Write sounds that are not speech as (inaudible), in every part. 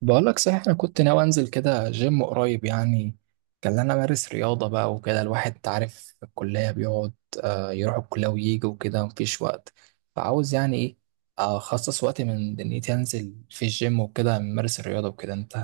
بقولك صحيح أنا كنت ناوي أنزل كده جيم قريب يعني كان أنا أمارس رياضة بقى وكده الواحد أنت عارف في الكلية بيقعد آه، يروح الكلية ويجي وكده مفيش وقت. فعاوز يعني إيه؟ أخصص وقت من دنيتي أنزل في الجيم وكده أمارس الرياضة وكده. أنت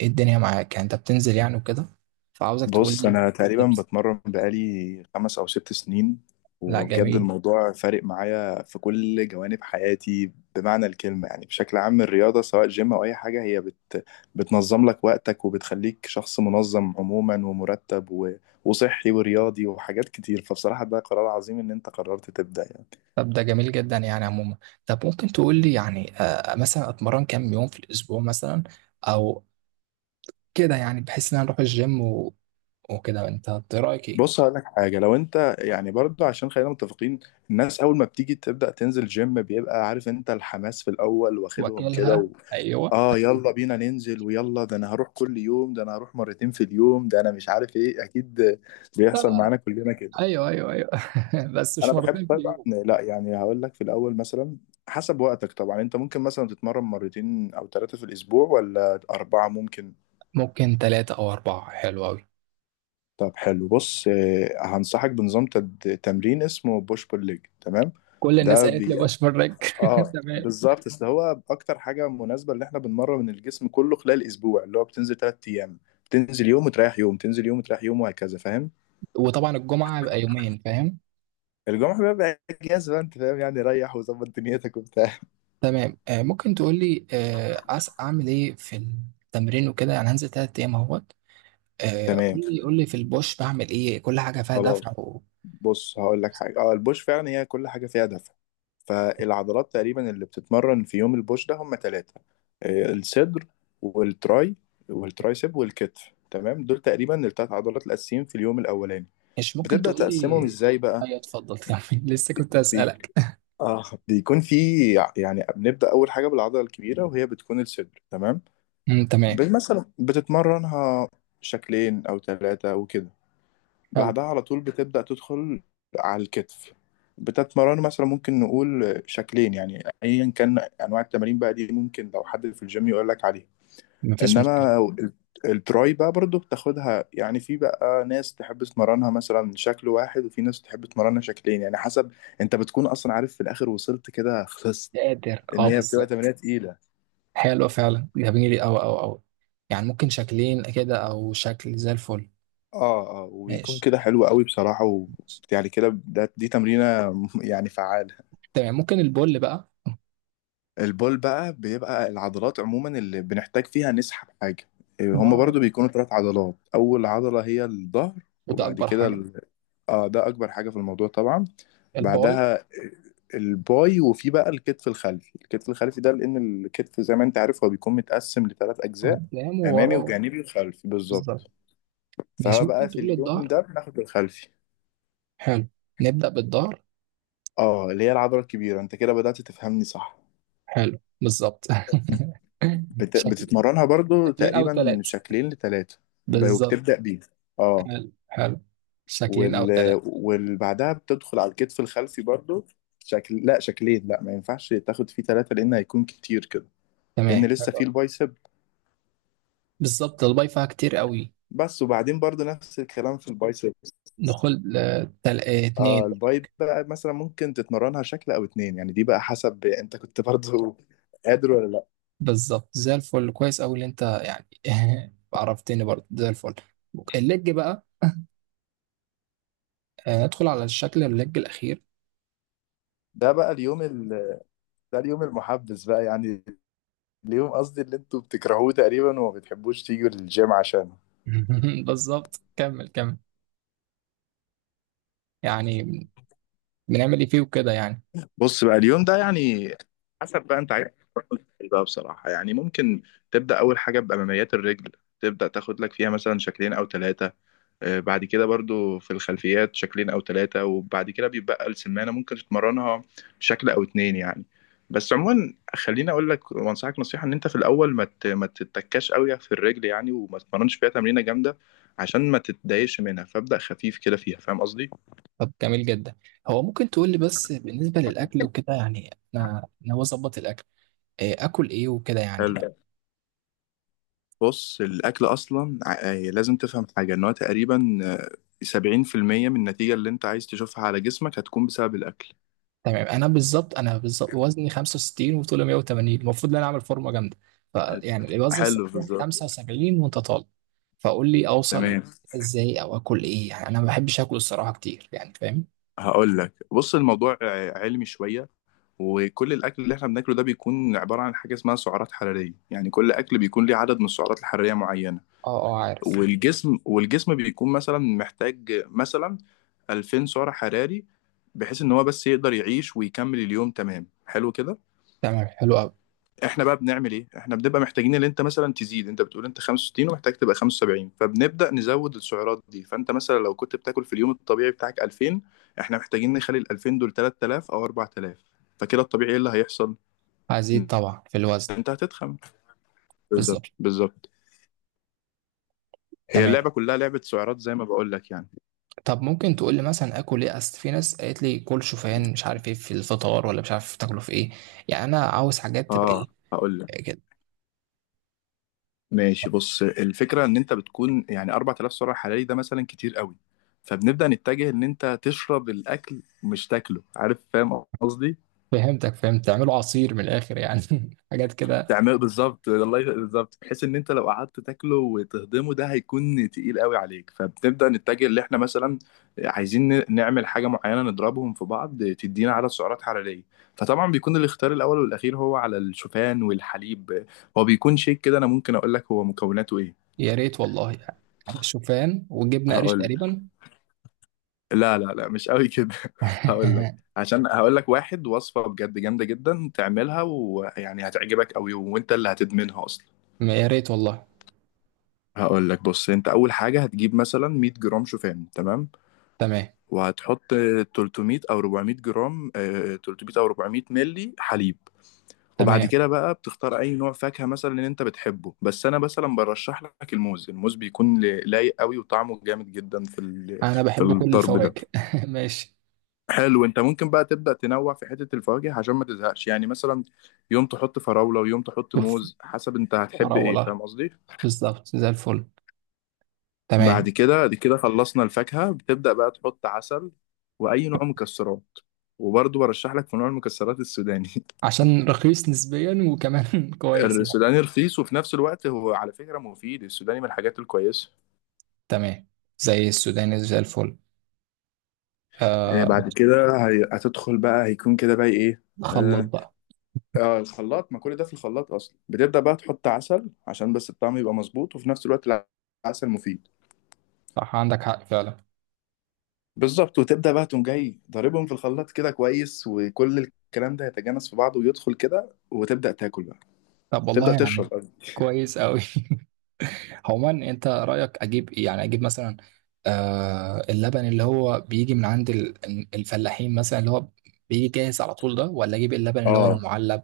إيه الدنيا معاك؟ يعني أنت بتنزل يعني وكده؟ فعاوزك تقول بص، لي. انا تقريبا بتمرن بقالي 5 او 6 سنين. لا، وبجد جميل. الموضوع فارق معايا في كل جوانب حياتي بمعنى الكلمة، يعني بشكل عام الرياضة، سواء جيم او اي حاجة، هي بت بتنظم لك وقتك وبتخليك شخص منظم عموما ومرتب وصحي ورياضي وحاجات كتير. فبصراحة ده قرار عظيم ان انت قررت تبدأ يعني. طب ده جميل جدا يعني عموما. طب ممكن تقول لي يعني مثلا أتمرن كام يوم في الأسبوع مثلا؟ او كده، يعني بحيث ان انا اروح الجيم وكده إنت رايك ايه؟ بص هقول لك حاجة، لو انت يعني برضو، عشان خلينا متفقين، الناس اول ما بتيجي تبدأ تنزل جيم بيبقى عارف انت الحماس في الاول واخدهم واكلها، كده. ايوه. اه يلا بينا ننزل، ويلا ده انا هروح كل يوم، ده انا هروح مرتين في اليوم، ده انا مش عارف ايه، اكيد لا بيحصل لا معانا لا. كلنا كده. ايوه ايوه ايوه. (laughs) بس انا مش بحب مرتين في طبعا، اليوم. لا يعني هقول لك في الاول مثلا حسب وقتك. طبعا انت ممكن مثلا تتمرن مرتين او ثلاثة في الاسبوع ولا اربعة، ممكن. ممكن ثلاثة او اربعة، حلو قوي. طب حلو، بص هنصحك بنظام تمرين اسمه بوش بول ليج، تمام. كل الناس ده قالت بي... لي بشمرك. (laughs) اه تمام. بالظبط، اصل هو اكتر حاجه مناسبه، اللي احنا بنمرن الجسم كله خلال اسبوع اللي هو بتنزل 3 ايام. بتنزل يوم وتريح يوم، تنزل يوم وتريح يوم، وهكذا، فاهم. وطبعا الجمعة يبقى يومين، فاهم. الجمعه بيبقى اجازه بقى، انت فاهم، يعني ريح وظبط دنيتك وبتاع. تمام. آه، ممكن تقول لي، آه، عس اعمل ايه في التمرين وكده؟ يعني هنزل ثلاث ايام اهوت. آه، تمام، قول لي قول لي، في البوش بعمل ايه؟ كل حاجة فيها خلاص. دفع بص هقول لك حاجه، البوش فعلا هي كل حاجه فيها دفع. فالعضلات تقريبا اللي بتتمرن في يوم البوش ده هم ثلاثه: الصدر، والتراي والترايسب والكتف، تمام. دول تقريبا الثلاث عضلات الاساسيين في اليوم الاولاني. مش ممكن بتبدا تقول تقسمهم لي. ازاي بقى؟ ايوه، اتفضل كمل. (laughs) لسه كنت اسالك. اه بيكون في يعني بنبدأ أول حاجة بالعضلة الكبيرة، وهي بتكون الصدر، تمام. امم، تمام. مثلا بتتمرنها شكلين أو ثلاثة وكده. حلو. بعدها على طول بتبدأ تدخل على الكتف، بتتمرن مثلا، ممكن نقول شكلين، يعني أيا كان أنواع التمارين بقى دي، ممكن لو حد في الجيم يقول لك عليها. مفيش مشكلة. إنما ال- التراي بقى برضو بتاخدها، يعني في بقى ناس تحب تمرنها مثلا شكل واحد، وفي ناس تحب تمرنها شكلين، يعني حسب. انت بتكون اصلا عارف في الاخر وصلت كده خلصت، قادر، ان اه هي بتبقى تمرينه بالظبط. تقيله. حلو فعلا، جميل أوي أوي أوي. يعني ممكن شكلين كده أو شكل، زي الفل. اه وبيكون ماشي. كده حلو قوي بصراحه، ماشي. يعني كده، دي تمرينه (laughs) يعني فعاله. تمام، ممكن البول بقى. البول بقى بيبقى العضلات عموما اللي بنحتاج فيها نسحب حاجه. هما برضو ظهر. بيكونوا ثلاث عضلات. اول عضله هي الظهر، وده وبعد أكبر كده حاجة. ال... اه ده اكبر حاجه في الموضوع طبعا. الباي. بعدها الباي، وفي بقى الكتف الخلفي ده، لان الكتف زي ما انت عارف هو بيكون متقسم لثلاث اجزاء: قدام امامي وورا. وجانبي وخلفي، بالظبط. بالظبط. فهو ماشي، بقى ممكن في تقول اليوم الظهر. ده بناخد الخلفي، حلو. نبدأ بالظهر. اه اللي هي العضلة الكبيرة. انت كده بدأت تفهمني، صح. حلو، بالظبط. (laughs) شكل. بتتمرنها برضو شكلين أو تقريبا ثلاثة. شكلين لتلاتة، بالظبط. وبتبدأ بيه، اه. حلو، حلو. شكلين أو وال... ثلاثة. والبعدها بتدخل على الكتف الخلفي برضو، شكل، لا شكلين، لا ما ينفعش تاخد فيه تلاتة لأن هيكون كتير كده، تمام، لأن لسه فيه حلو. البايسب بالظبط، الباي فيها كتير قوي. بس. وبعدين برضو نفس الكلام في البايسب، دخول، آه، تل... آه، اه اتنين. الباي بقى مثلا ممكن تتمرنها شكل أو اتنين، يعني دي بقى حسب انت كنت برضو قادر ولا لا. بالظبط، زي الفل. كويس أوي اللي أنت يعني. (laughs) عرفتني برضه زي الفل. الليج بقى. ندخل على الشكل الليج الأخير. ده بقى اليوم ده اليوم المحبس بقى يعني، اليوم قصدي اللي انتوا بتكرهوه تقريبا وما بتحبوش تيجوا للجيم عشانه. (laughs) بالظبط، كمل كمل. يعني بنعمل إيه فيه وكده يعني؟ بص بقى اليوم ده يعني حسب بقى انت عايز ايه بقى بصراحة، يعني ممكن تبدأ أول حاجة بأماميات الرجل، تبدأ تاخد لك فيها مثلا شكلين أو ثلاثة. بعد كده برضو في الخلفيات شكلين او ثلاثة، وبعد كده بيبقى السمانة ممكن تتمرنها شكل او اتنين يعني. بس عموما خليني اقول لك وانصحك نصيحة، ان انت في الاول ما تتكاش قوي في الرجل يعني، وما تتمرنش فيها تمرينة جامدة عشان ما تتضايقش منها، فابدأ خفيف كده فيها، فاهم قصدي. طب جميل جدا. هو ممكن تقول لي بس بالنسبة للأكل وكده؟ يعني أنا هو أظبط الأكل، آكل إيه وكده يعني؟ حلو، بص الاكل اصلا لازم تفهم حاجة ان هو تقريبا 70% من النتيجة اللي انت عايز تشوفها على جسمك هتكون بسبب الاكل. تمام. انا بالظبط وزني 65 وطولي 180، المفروض ان انا اعمل فورمه جامده. فيعني الوزن حلو، الصحيح بالظبط، 75 وانت طالب. فقول لي اوصل تمام. ازاي، او اكل ايه يعني؟ انا ما بحبش اكل الصراحه كتير يعني، فاهم. هقول لك، بص الموضوع علمي شوية. وكل الأكل اللي احنا بناكله ده بيكون عبارة عن حاجة اسمها سعرات حرارية، يعني كل أكل بيكون ليه عدد من السعرات الحرارية معينة. اه اه، عارف. والجسم بيكون مثلا محتاج مثلا 2000 سعر حراري، بحيث إن هو بس يقدر يعيش ويكمل اليوم، تمام، حلو كده. تمام، حلو قوي. احنا بقى بنعمل ايه؟ احنا بنبقى محتاجين ان انت مثلا تزيد. انت بتقول انت 65 ومحتاج تبقى 75، فبنبدا نزود السعرات دي. فانت مثلا لو كنت بتاكل في اليوم الطبيعي بتاعك 2000، احنا محتاجين نخلي ال 2000 دول 3000 او 4000. فكده الطبيعي ايه اللي هيحصل؟ هزيد ان طبعا في الوزن. انت هتتخن، بالظبط بالظبط. بالظبط. هي تمام. اللعبه كلها لعبه سعرات، زي ما بقول لك يعني. طب ممكن تقول لي مثلا اكل ايه؟ اصل في ناس قالت لي كل شوفان، مش عارف ايه في الفطار، ولا مش عارف تاكله في ايه. يعني انا عاوز حاجات تبقى اه ايه هقول لك، كده؟ ماشي. بص الفكره ان انت بتكون يعني 4000 سعر حراري، ده مثلا كتير قوي. فبنبدا نتجه ان انت تشرب الاكل مش تاكله، عارف، فاهم قصدي. فهمتك، فهمت، تعملوا عصير من الاخر يعني. (laughs) حاجات كده. تعمل بالظبط، بالظبط، بحيث ان انت لو قعدت تاكله وتهضمه ده هيكون تقيل قوي عليك. فبنبدا نتجه اللي احنا مثلا عايزين نعمل حاجه معينه نضربهم في بعض تدينا عدد سعرات حراريه. فطبعا بيكون الاختيار الاول والاخير هو على الشوفان والحليب. هو بيكون شيك كده، انا ممكن اقول لك هو مكوناته ايه. يا ريت والله. يعني شوفان وجبنة قريش هقول لك، تقريبا. لا لا لا، مش قوي كده. (laughs) هقول لك، (laughs) عشان هقول لك واحد وصفه بجد جامده جدا تعملها، ويعني هتعجبك قوي وانت اللي هتدمنها اصلا. يا ريت والله. هقول لك، بص انت اول حاجه هتجيب مثلا 100 جرام شوفان، تمام، تمام. وهتحط 300 او 400 جرام 300 او 400 ملي حليب. وبعد تمام. كده بقى بتختار اي نوع فاكهه مثلا اللي انت بتحبه، بس انا مثلا برشح لك الموز. بيكون لايق قوي وطعمه جامد جدا انا في بحب كل الضرب ده. الفواكه. (laughs) ماشي. حلو، انت ممكن بقى تبدا تنوع في حته الفواكه عشان ما تزهقش، يعني مثلا يوم تحط فراوله ويوم تحط شوف. موز، حسب انت هتحب ايه، مراولة. فاهم قصدي. بالظبط، زي الفل. تمام. بعد كده دي كده خلصنا الفاكهة، بتبدأ بقى تحط عسل وأي نوع مكسرات، وبرضه برشح لك في نوع المكسرات السوداني. عشان رخيص نسبيا وكمان (laughs) (laughs) كويس يعني. السوداني رخيص، وفي نفس الوقت هو على فكرة مفيد، السوداني من الحاجات الكويسة. تمام. زي السوداني، زي الفل. إيه آه. بعد كده هتدخل بقى، هيكون كده بقى إيه؟ خلط آه بقى. الخلاط، ما كل ده في الخلاط أصلا. بتبدأ بقى تحط عسل عشان بس الطعم يبقى مظبوط، وفي نفس الوقت العسل مفيد، صح، عندك حق فعلا. بالظبط. وتبدأ بقى تقوم جاي ضاربهم في الخلاط كده كويس، وكل الكلام ده يتجانس في بعضه ويدخل كده وتبدأ تاكل، طب والله تبدأ تشرب يعني. قبل. كويس قوي. (laughs) عموما انت رايك اجيب ايه؟ يعني اجيب مثلا، آه، اللبن اللي هو بيجي من عند الفلاحين مثلا، اللي هو بيجي جاهز على طول ده، ولا اجيب اللبن اللي هو اه المعلب؟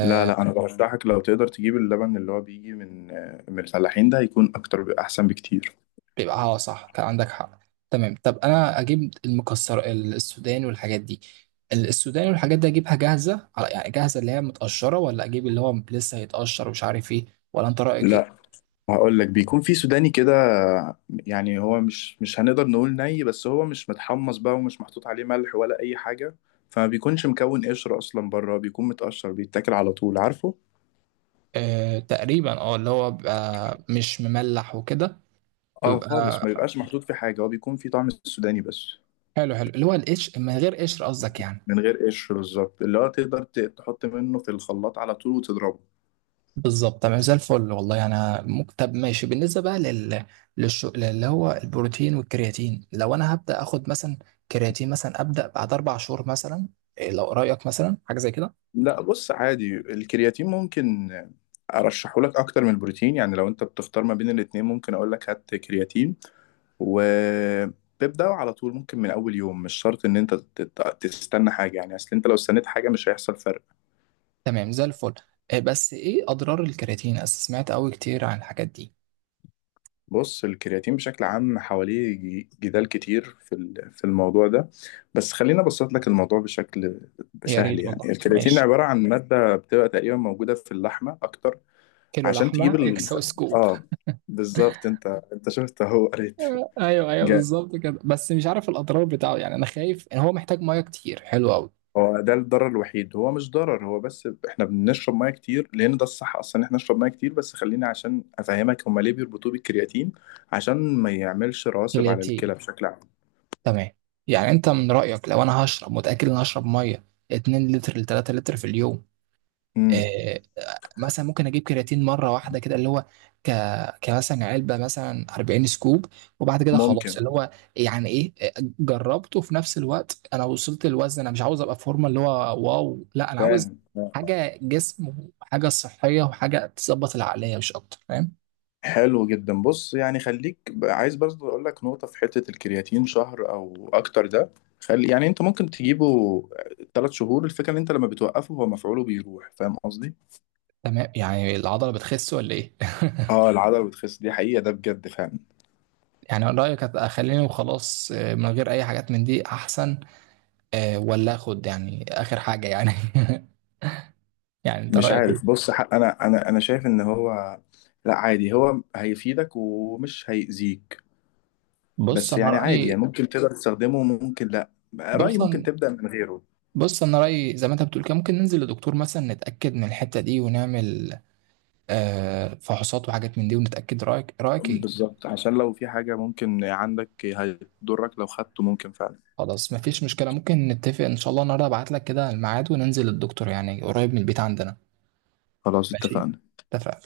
لا لا، انا برشحك لو تقدر تجيب اللبن اللي هو بيجي من الفلاحين، ده هيكون اكتر احسن بكتير. بيبقى اه، صح، كان عندك حق. تمام. طب انا اجيب المكسر السوداني والحاجات دي، السوداني والحاجات دي، اجيبها جاهزه على يعني جاهزه اللي هي متقشره، ولا اجيب اللي هو لسه هيتقشر ومش عارف ايه؟ ولا انت رايك ايه؟ لا هقول لك، بيكون في سوداني كده، يعني هو مش هنقدر نقول ني، بس هو مش متحمص بقى، ومش محطوط عليه ملح ولا اي حاجة، فما بيكونش مكون قشر اصلا بره، بيكون متقشر بيتاكل على طول، عارفه. آه تقريبا، اه، اللي هو بيبقى مش مملح وكده. اه ويبقى خالص، ما بيبقاش محطوط في حاجة، هو بيكون في طعم السوداني بس، حلو حلو اللي هو القشر من غير قشر قصدك يعني. من غير قشر، بالظبط، اللي هو تقدر تحط منه في الخلاط على طول وتضربه. بالظبط، تمام، زي الفل والله. انا طب ماشي. بالنسبه بقى لل اللي هو البروتين والكرياتين، لو انا هبدا اخد مثلا كرياتين مثلا، ابدا بعد اربع شهور مثلا إيه؟ لو رايك مثلا حاجه زي كده. لا بص عادي، الكرياتين ممكن ارشحه لك اكتر من البروتين، يعني لو انت بتختار ما بين الاتنين ممكن اقول لك هات كرياتين وتبدأ على طول، ممكن من اول يوم، مش شرط ان انت تستنى حاجة، يعني اصل انت لو استنيت حاجة مش هيحصل فرق. تمام، زي الفل. إيه بس ايه اضرار الكرياتين؟ أنا سمعت قوي كتير عن الحاجات دي. بص الكرياتين بشكل عام حواليه جدال كتير في الموضوع ده، بس خليني ابسط لك الموضوع بشكل يا سهل. ريت يعني والله، الكرياتين ماشي. عبارة عن مادة بتبقى تقريبا موجودة في اللحمة اكتر، كيلو عشان تجيب لحمه يكسو سكوب. اه بالظبط. انت شفت اهو قريت، (laughs) ايوه ايوه، جامد. بالظبط كده. بس مش عارف الاضرار بتاعه يعني. انا خايف ان هو محتاج ميه كتير. حلو قوي. هو ده الضرر الوحيد، هو مش ضرر، هو بس احنا بنشرب ميه كتير لان ده الصح اصلا، ان احنا نشرب ميه كتير. بس خليني عشان افهمك هما ليه بيربطوه بالكرياتين، عشان ما يعملش رواسب على كرياتين. الكلى بشكل عام. تمام. يعني انت من رأيك لو انا هشرب، متأكد ان انا هشرب ميه 2 لتر ل 3 لتر في اليوم؟ امم آه. مثلا ممكن اجيب كرياتين مره واحده كده، اللي هو ك كمثلا علبه مثلا 40 سكوب، وبعد كده خلاص اللي ممكن، هو يعني ايه، جربته؟ في نفس الوقت انا وصلت الوزن، انا مش عاوز ابقى في فورمه اللي هو واو، لا، انا عاوز فاهم، آه. حاجه جسم وحاجه صحيه وحاجه تظبط العقليه، مش اكتر، فاهم. حلو جدا. بص يعني خليك، عايز برضه اقول لك نقطه في حته الكرياتين شهر او اكتر ده، خلي يعني انت ممكن تجيبه 3 شهور. الفكره ان انت لما بتوقفه هو مفعوله بيروح، فاهم قصدي. تمام. يعني العضله بتخس ولا ايه؟ (laughs) اه العضله بتخس، دي حقيقه، ده بجد فعلا. يعني من رأيك اخليني وخلاص من غير اي حاجات من دي احسن، ولا اخد يعني اخر حاجه يعني؟ (laughs) يعني انت مش رايك عارف، ايه؟ بص حق انا شايف ان هو، لا، عادي. هو هيفيدك ومش هيأذيك، بص بس انا يعني عادي، يعني رايي. ممكن تقدر تستخدمه وممكن لا. رأيي بص ممكن أنا- تبدأ من غيره، بص انا رايي، زي ما انت بتقول كده، ممكن ننزل لدكتور مثلا نتاكد من الحته دي ونعمل فحوصات وحاجات من دي ونتاكد. رايك، رايك ايه؟ بالظبط، عشان لو في حاجه ممكن عندك هتضرك لو خدته، ممكن فعلا. خلاص، مفيش مشكله. ممكن نتفق ان شاء الله النهارده ابعت لك كده الميعاد وننزل للدكتور يعني قريب من البيت عندنا. خلاص ماشي. اتفقنا. اتفقنا.